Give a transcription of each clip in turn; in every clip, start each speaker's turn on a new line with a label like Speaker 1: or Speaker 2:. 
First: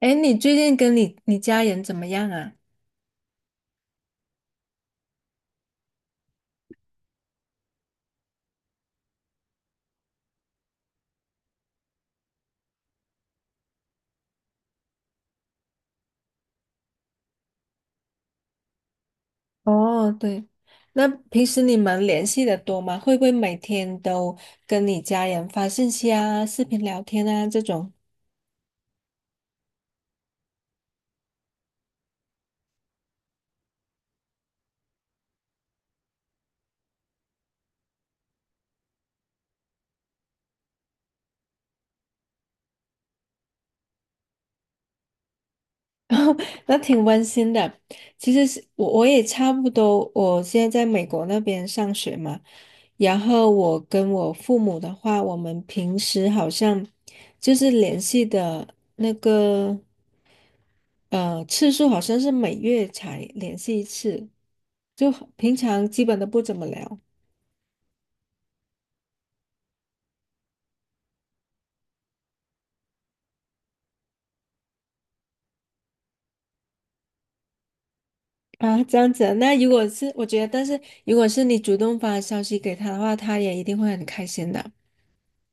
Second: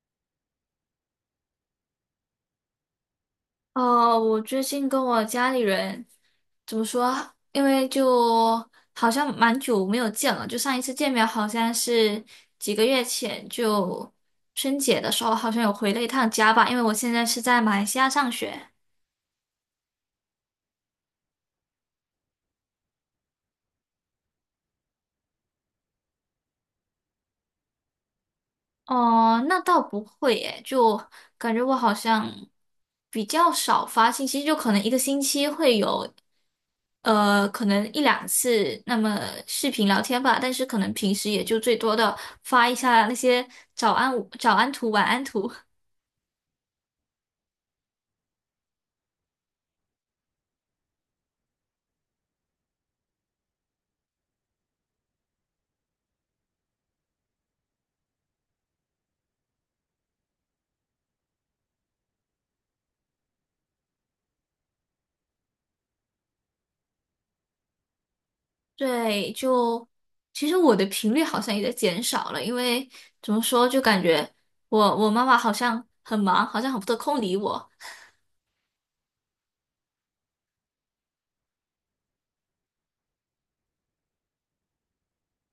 Speaker 1: 哎，你最近跟你家人怎么样啊？
Speaker 2: 哦，我最近跟我家里人怎么说啊因为就好像蛮久没有见了，就上一次见面好像是几个月前，就春节的时候好像有回了一趟家吧。因为我现在是在马来西亚上学。
Speaker 1: 哦，对，那平时你们联系的多吗？会不会每天都跟你家人发信息啊、视频聊天啊这种？
Speaker 2: 哦，那倒不会诶，就感觉我好像比较少发信息，就可能一个星期会有，可能一两次那么视频聊天吧，但是可能平时也就最多的发一下那些早安图、晚安图。
Speaker 1: 那挺温馨的。其实是我也差不多，我现在在美国那边上学嘛，然后我跟我父母的话，我们平时好像就是联系的那个。次数好像是每月才联系一次，就平常基本都不怎么聊
Speaker 2: 对，就其实我的频率好像也在减少了，因为怎么说，就感觉我妈妈好像很忙，好像很不得空理我。
Speaker 1: 啊，这样子啊那如果是我觉得，但是如果是你主动发消息给他的话，他也一定会很开心的。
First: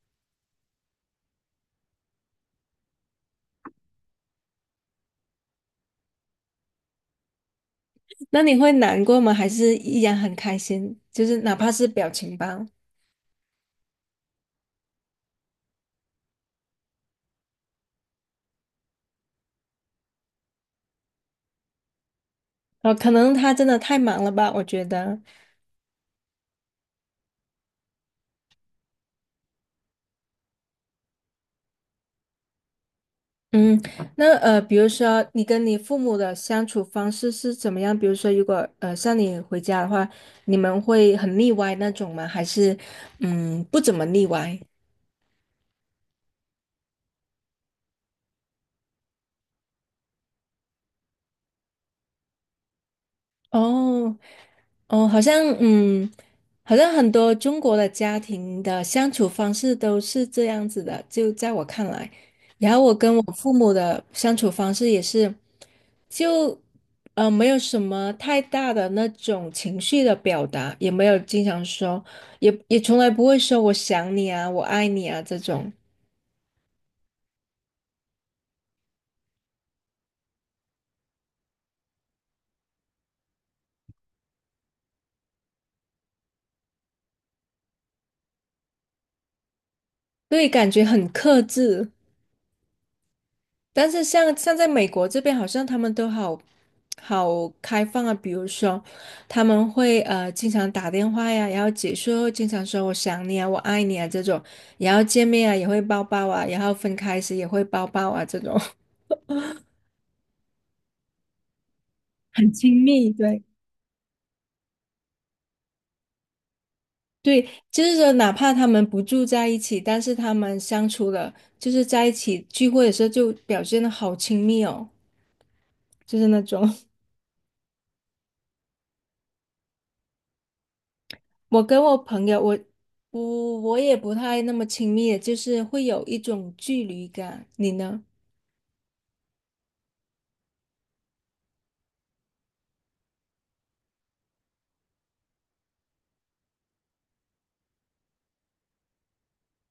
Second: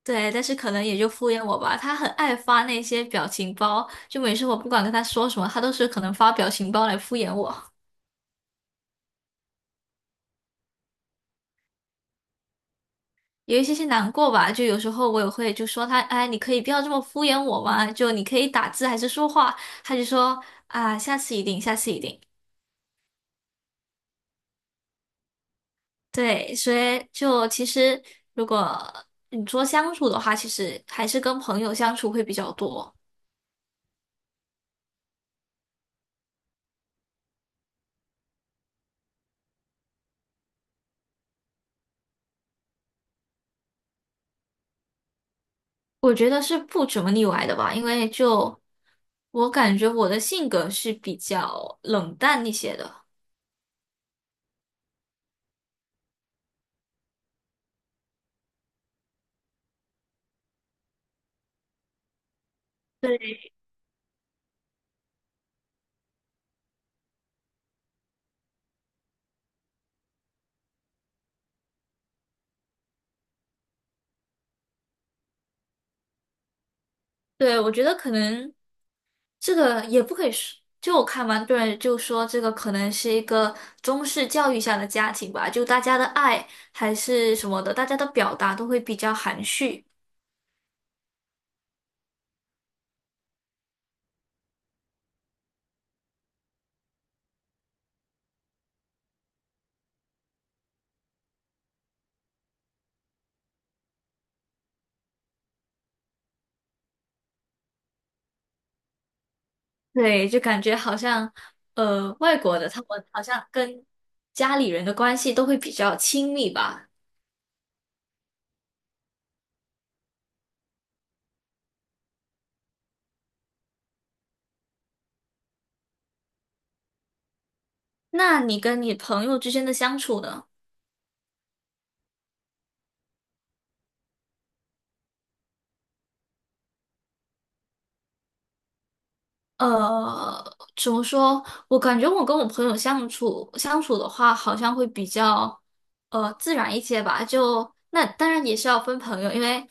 Speaker 2: 对，但是可能也就敷衍我吧。他很爱发那些表情包，就每次我不管跟他说什么，他都是可能发表情包来敷衍我，
Speaker 1: 那你会难过吗？还是依然很开心？就是哪怕是表情包，
Speaker 2: 有一些些难过吧。就有时候我也会就说他，哎，你可以不要这么敷衍我嘛，就你可以打字还是说话，他就说啊，下次一定，下次一定。
Speaker 1: 可能他真的太忙了吧，我觉得。
Speaker 2: 对，所以就其实如果你说相处的话，其实还是跟朋友相处会比较多。
Speaker 1: 嗯，那比如说你跟你父母的相处方式是怎么样？比如说，如果像你回家的话，你们会很腻歪那种吗？还是嗯不怎么腻歪？
Speaker 2: 我觉得是不怎么腻歪的吧，因为就我感觉我的性格是比较冷淡一些的。
Speaker 1: 哦，哦，好像嗯，好像很多中国的家庭的相处方式都是这样子的，就在我看来，然后我跟我
Speaker 2: 对，
Speaker 1: 父母的相处方式也是，就没有什么太大的那种情绪的表达，也没有经常说，也从来不会说我想你啊，我爱你啊这种，
Speaker 2: 对，我觉得可能这个也不可以说，就我看完多人就说这个可能是一个中式教育下的家庭吧，就大家的爱还是什么的，大家的表达都会比较含蓄。
Speaker 1: 对，感觉很克制。但是像在美国这边，好像他们都好开放啊。比如说，他们会经常打电话呀，然后结束后经常说"我想你啊，我爱你啊"这种，然后见面啊也会抱抱啊，然后分开时也会抱抱啊，这种
Speaker 2: 对，就感觉好像外
Speaker 1: 很
Speaker 2: 国的他
Speaker 1: 亲
Speaker 2: 们
Speaker 1: 密。
Speaker 2: 好
Speaker 1: 对
Speaker 2: 像跟家里人的关系都会比较亲密吧。
Speaker 1: 对，就是说哪怕他们不住在一起，但是他们相处了，就是在一起聚会的时候就表现的好亲密哦，就是那种。
Speaker 2: 那你跟你朋友之间的相处呢？
Speaker 1: 我跟我朋友，我不，我也不太那么亲密的，就是会有一种距离感。你呢？
Speaker 2: 呃，怎么说？我感觉我跟我朋友相处相处的话，好像会比较自然一些吧。就那当然也是要分朋友，因为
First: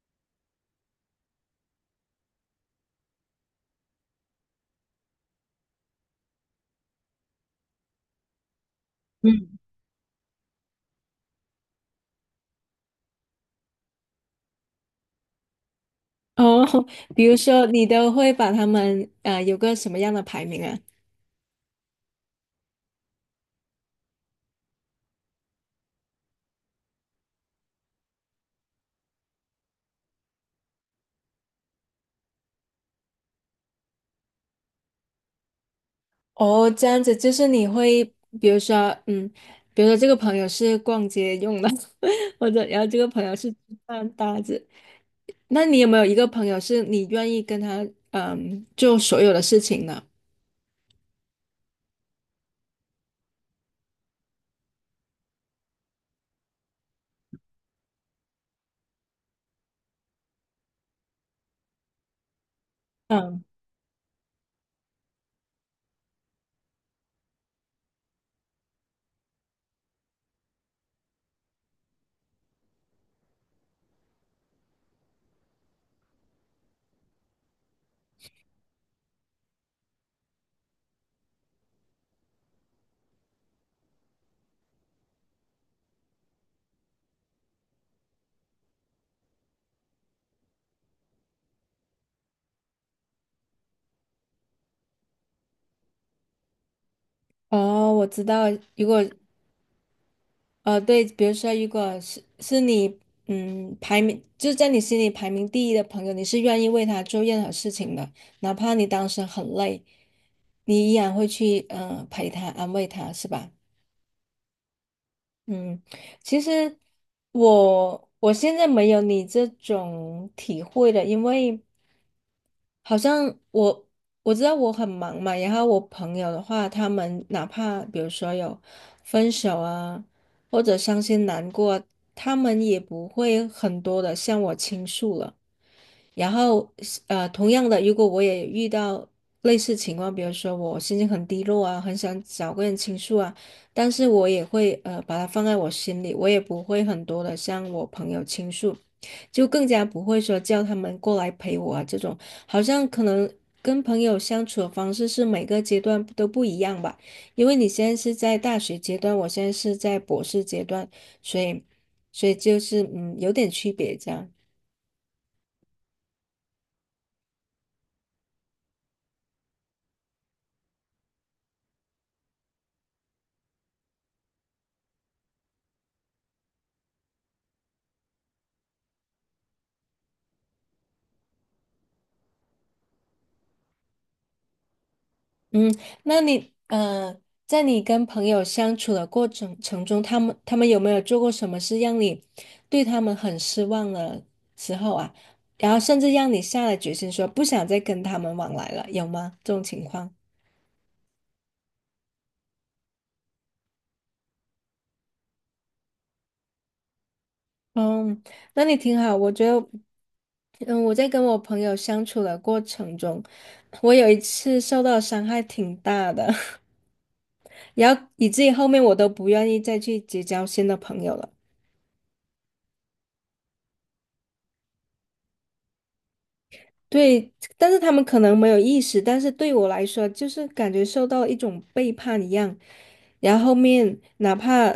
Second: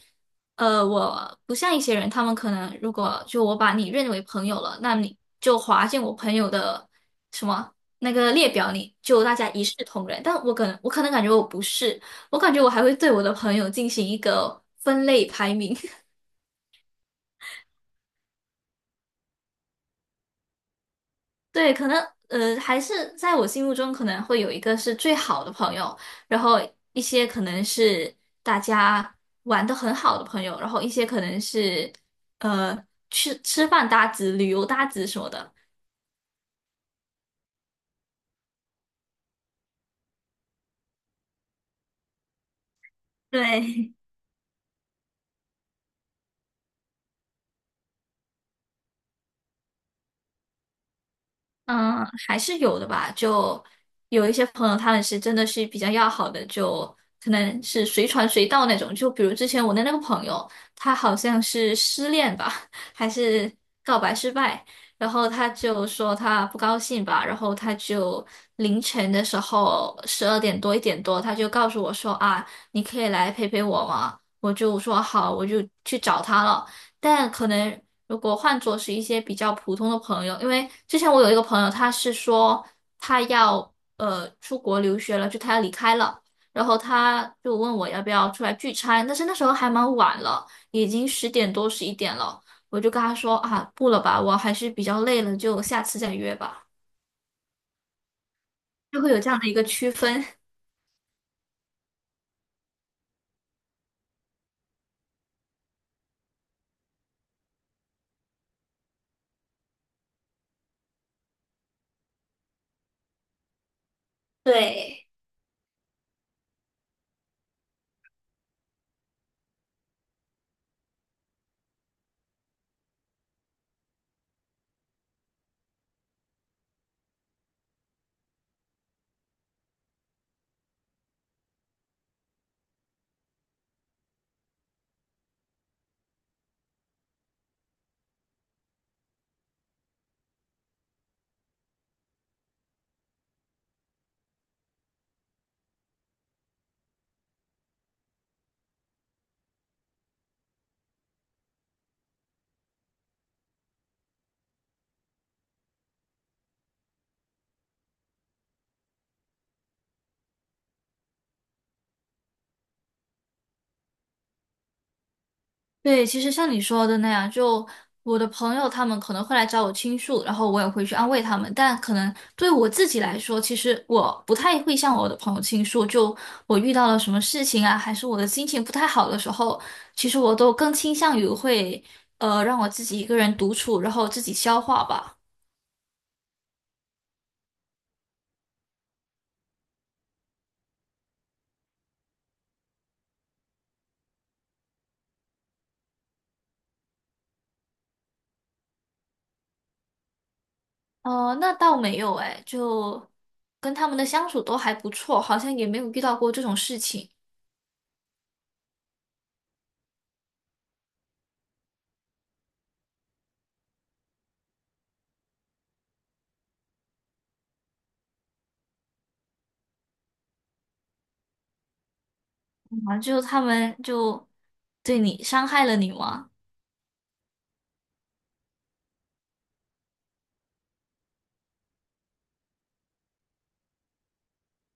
Speaker 2: 我不像一些人，他们可能如果就我把你认为朋友了，那你就划进我朋友的什么那个列表里，就大家
Speaker 1: 嗯，
Speaker 2: 一视同仁。但我可能感觉我不是，我感觉我还会对我的朋友进行一个分类排名。
Speaker 1: 哦，比如说你都会把他们有个什么样的排名啊？
Speaker 2: 对，可能还是在我心目中可能会有一个是最好的朋友，然后一些可能是大家玩的很好的朋友，然后一些可能是吃饭搭子、旅游搭子什么的。
Speaker 1: 哦，这样子就是你会，比如说，嗯，比如说这个朋友是逛街用的，或者然后这个朋友是吃
Speaker 2: 对，
Speaker 1: 饭搭子。那你有没有一个朋友是你愿意跟他做所有的事情的？
Speaker 2: 嗯，还是有的吧。就有一些朋友，他们是真的是比较要好的，就可能是随传随到那种。就比如之前我的那个朋友，他好像是失恋吧，还
Speaker 1: 嗯，
Speaker 2: 是告白失败，然后他就说他不高兴吧，然后他就凌晨的时候12点多1点多，他就告诉我说啊，你可以来陪陪我吗？我就说好，我就去找他了。但可能如果换作是一些比较普通的朋友，因为之前我有一个朋友，他是说他要出国留学了，就他要离开了，然后他就问我要不要出来聚餐，但是那时候还蛮晚了，已经10点多11点了，我就跟他说啊，不了吧，我还是比较累了，就下次再约吧，
Speaker 1: 哦，我知道，如
Speaker 2: 就
Speaker 1: 果
Speaker 2: 会有这样的一个区分。
Speaker 1: 对，比如说，如果是你，嗯，排名就是在你心里排名第一的朋友，你是愿意为他做任何事情的，哪怕你当时很累，你依然会去，嗯，陪他，安慰他，是吧？
Speaker 2: 对。
Speaker 1: 嗯，其实我现在没有你这种体会了，因为。好像我我知道我很忙嘛，然后我朋友的话，他们哪怕比如说有分手啊，或者伤心难过，他们也不会很多的向我倾诉了。然后同样的，如果我也遇到类似情况，比如说我心情很低落啊，很想找个人倾诉啊，但是我也会把它放在我心里，我也不会很多的向我朋友倾诉，就更加不会说叫他们过来陪我啊这种，好像可能。跟朋友相处的方式是每个阶段都不一样吧，因为你现在是在大学阶段，我现在是在博士阶段，所以，所以就是嗯有点区别这样。
Speaker 2: 对，其实像你说的那样，就我的朋友他们可能会来找我倾诉，然后我也会去安慰他们。但可能对我自己来说，其实我不太会向我的朋友倾诉。就我遇到了什么事情啊，还是我的心情不太好的时候，其实我都更倾向于会让我自己一个人独处，然后自己消化吧。
Speaker 1: 嗯，那你在你跟朋友相处的过程中，他们有没有做过什么事让你对他们很失望的时候啊？然后甚至让你下了决心说不想再跟他们往来了，有吗？这种情况？
Speaker 2: 哦，那倒没有哎，就跟他们的相处都还不错，好像也没有遇到过这种事情
Speaker 1: 嗯，那你挺好，我觉得，嗯，我在跟我朋友相处的过程中，我有一次受到伤害挺大的，然后以至于后面我都不愿意再去结交新的朋友了。
Speaker 2: 啊，就他们就对你伤害了你吗？
Speaker 1: 对，但是他们可能没有意识，但是对我来说，就是感觉受到了一种背叛一样。然后后面哪怕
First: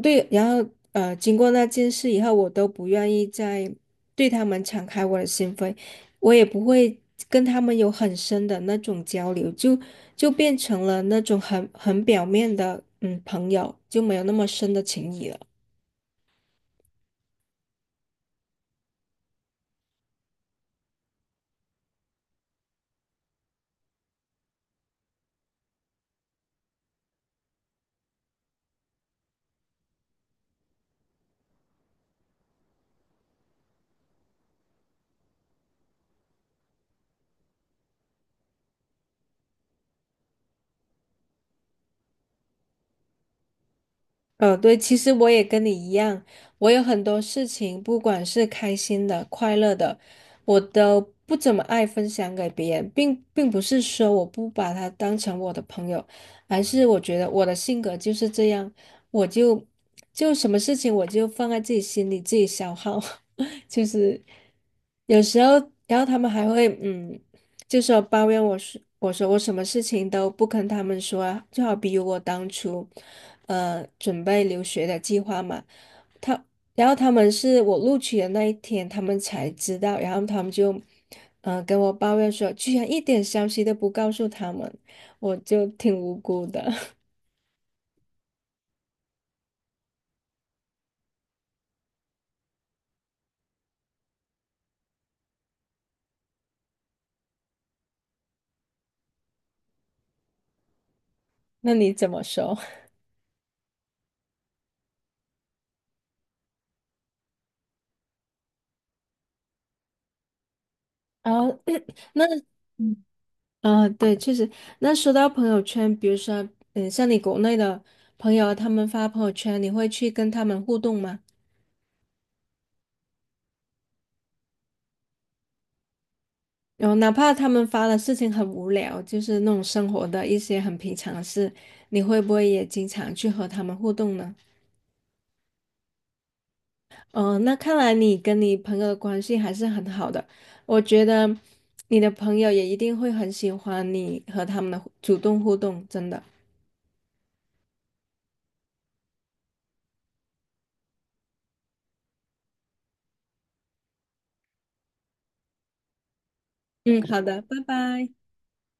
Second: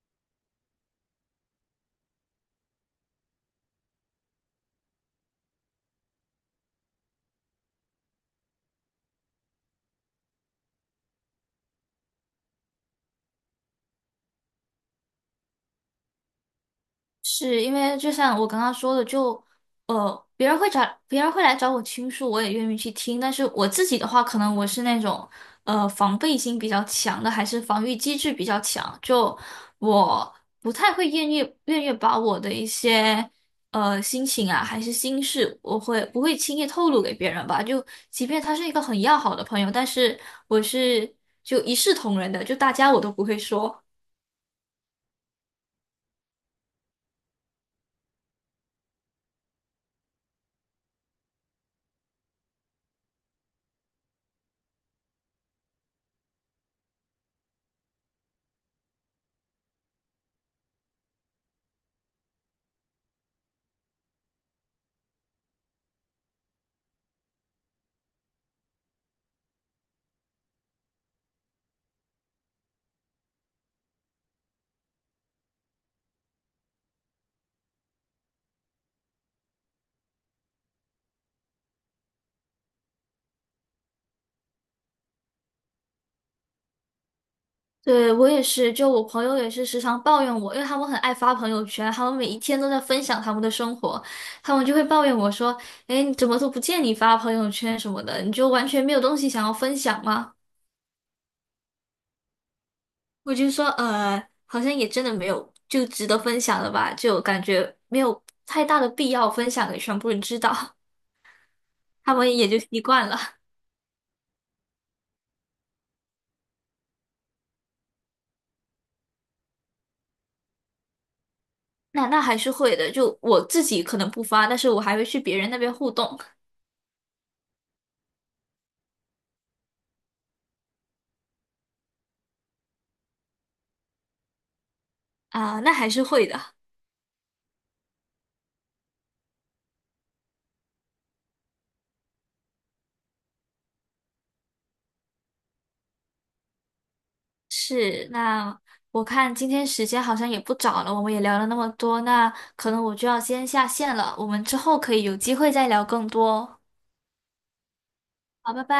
Speaker 1: 对，然后经过那件事以后，我都不愿意再对他们敞开我的心扉，我也不会跟他们有很深的那种交流，就变成了那种很表面的嗯朋友，就没有那么深的情谊了。
Speaker 2: 是因为就像我刚刚说的，就呃，别人会找别人会来找我倾诉，我也愿意去听。但是我自己的话，可能我是那种防备心比较强的，还是防御机制比较强，就我不太会愿意把我的一些心情啊，还是心事，我会不会轻易透露给别人吧？就即便他是一个很要好的朋友，但是我是就一视同仁的，就大家我都不会说。
Speaker 1: 嗯，对，其实我也跟你一样，我有很多事情，不管是开心的、快乐的，我都不怎么爱分享给别人，并不是说我不把他当成我的朋友，而是我觉得我的性格就是这样，我就就什么事情我就放在自己心里，自己消耗，就是有时候，然后他们还会嗯就说抱怨我说，我说我什么事情都不跟他们说啊，就好比如我当初，准备留学的计划嘛，他，然后他们是我录取的那一天，他们才知道，然后他们就，跟我抱怨说，居然一点消息都不告诉他们，我就挺无辜的。
Speaker 2: 对，我也是，就我朋友也是时常抱怨我，因为他们很爱发朋友圈，他们每一天都在分享他们的生活，他们就会抱怨我说：“哎，你怎么都不见你发朋友圈什么的，你就完全没有东西想要分享吗？”
Speaker 1: 那你怎么说？
Speaker 2: 我就说：好像也真的没有，就值得分享了吧，就感觉没有太大的必要分享给全部人知道，
Speaker 1: 然后，
Speaker 2: 他
Speaker 1: 那。
Speaker 2: 们也就习惯了。
Speaker 1: 啊，对，确实。那说到朋友圈，比如说，嗯，像你国内的朋友啊，他们发朋友圈，你会去跟他们互动吗？
Speaker 2: 那还是会的，就我自己可能不发，但是我还会去别人那边互动
Speaker 1: 然后，哪怕他们发的事情很无聊，就是那种生活的一些很平常的事，你会不会也经常去和他们互动呢？
Speaker 2: 啊，那还是会的。”
Speaker 1: 嗯、那看来你跟你朋友的关系还是很好的。我觉得你的朋友也一定会很喜欢你和他们的主动互动，真的。
Speaker 2: 是，那我看今天时间好像也不早了，我们也聊了那么多，那可能我就要先下线了，我们之后可以有机会再聊更多哦。
Speaker 1: 嗯，好的，拜拜。
Speaker 2: 好，拜拜。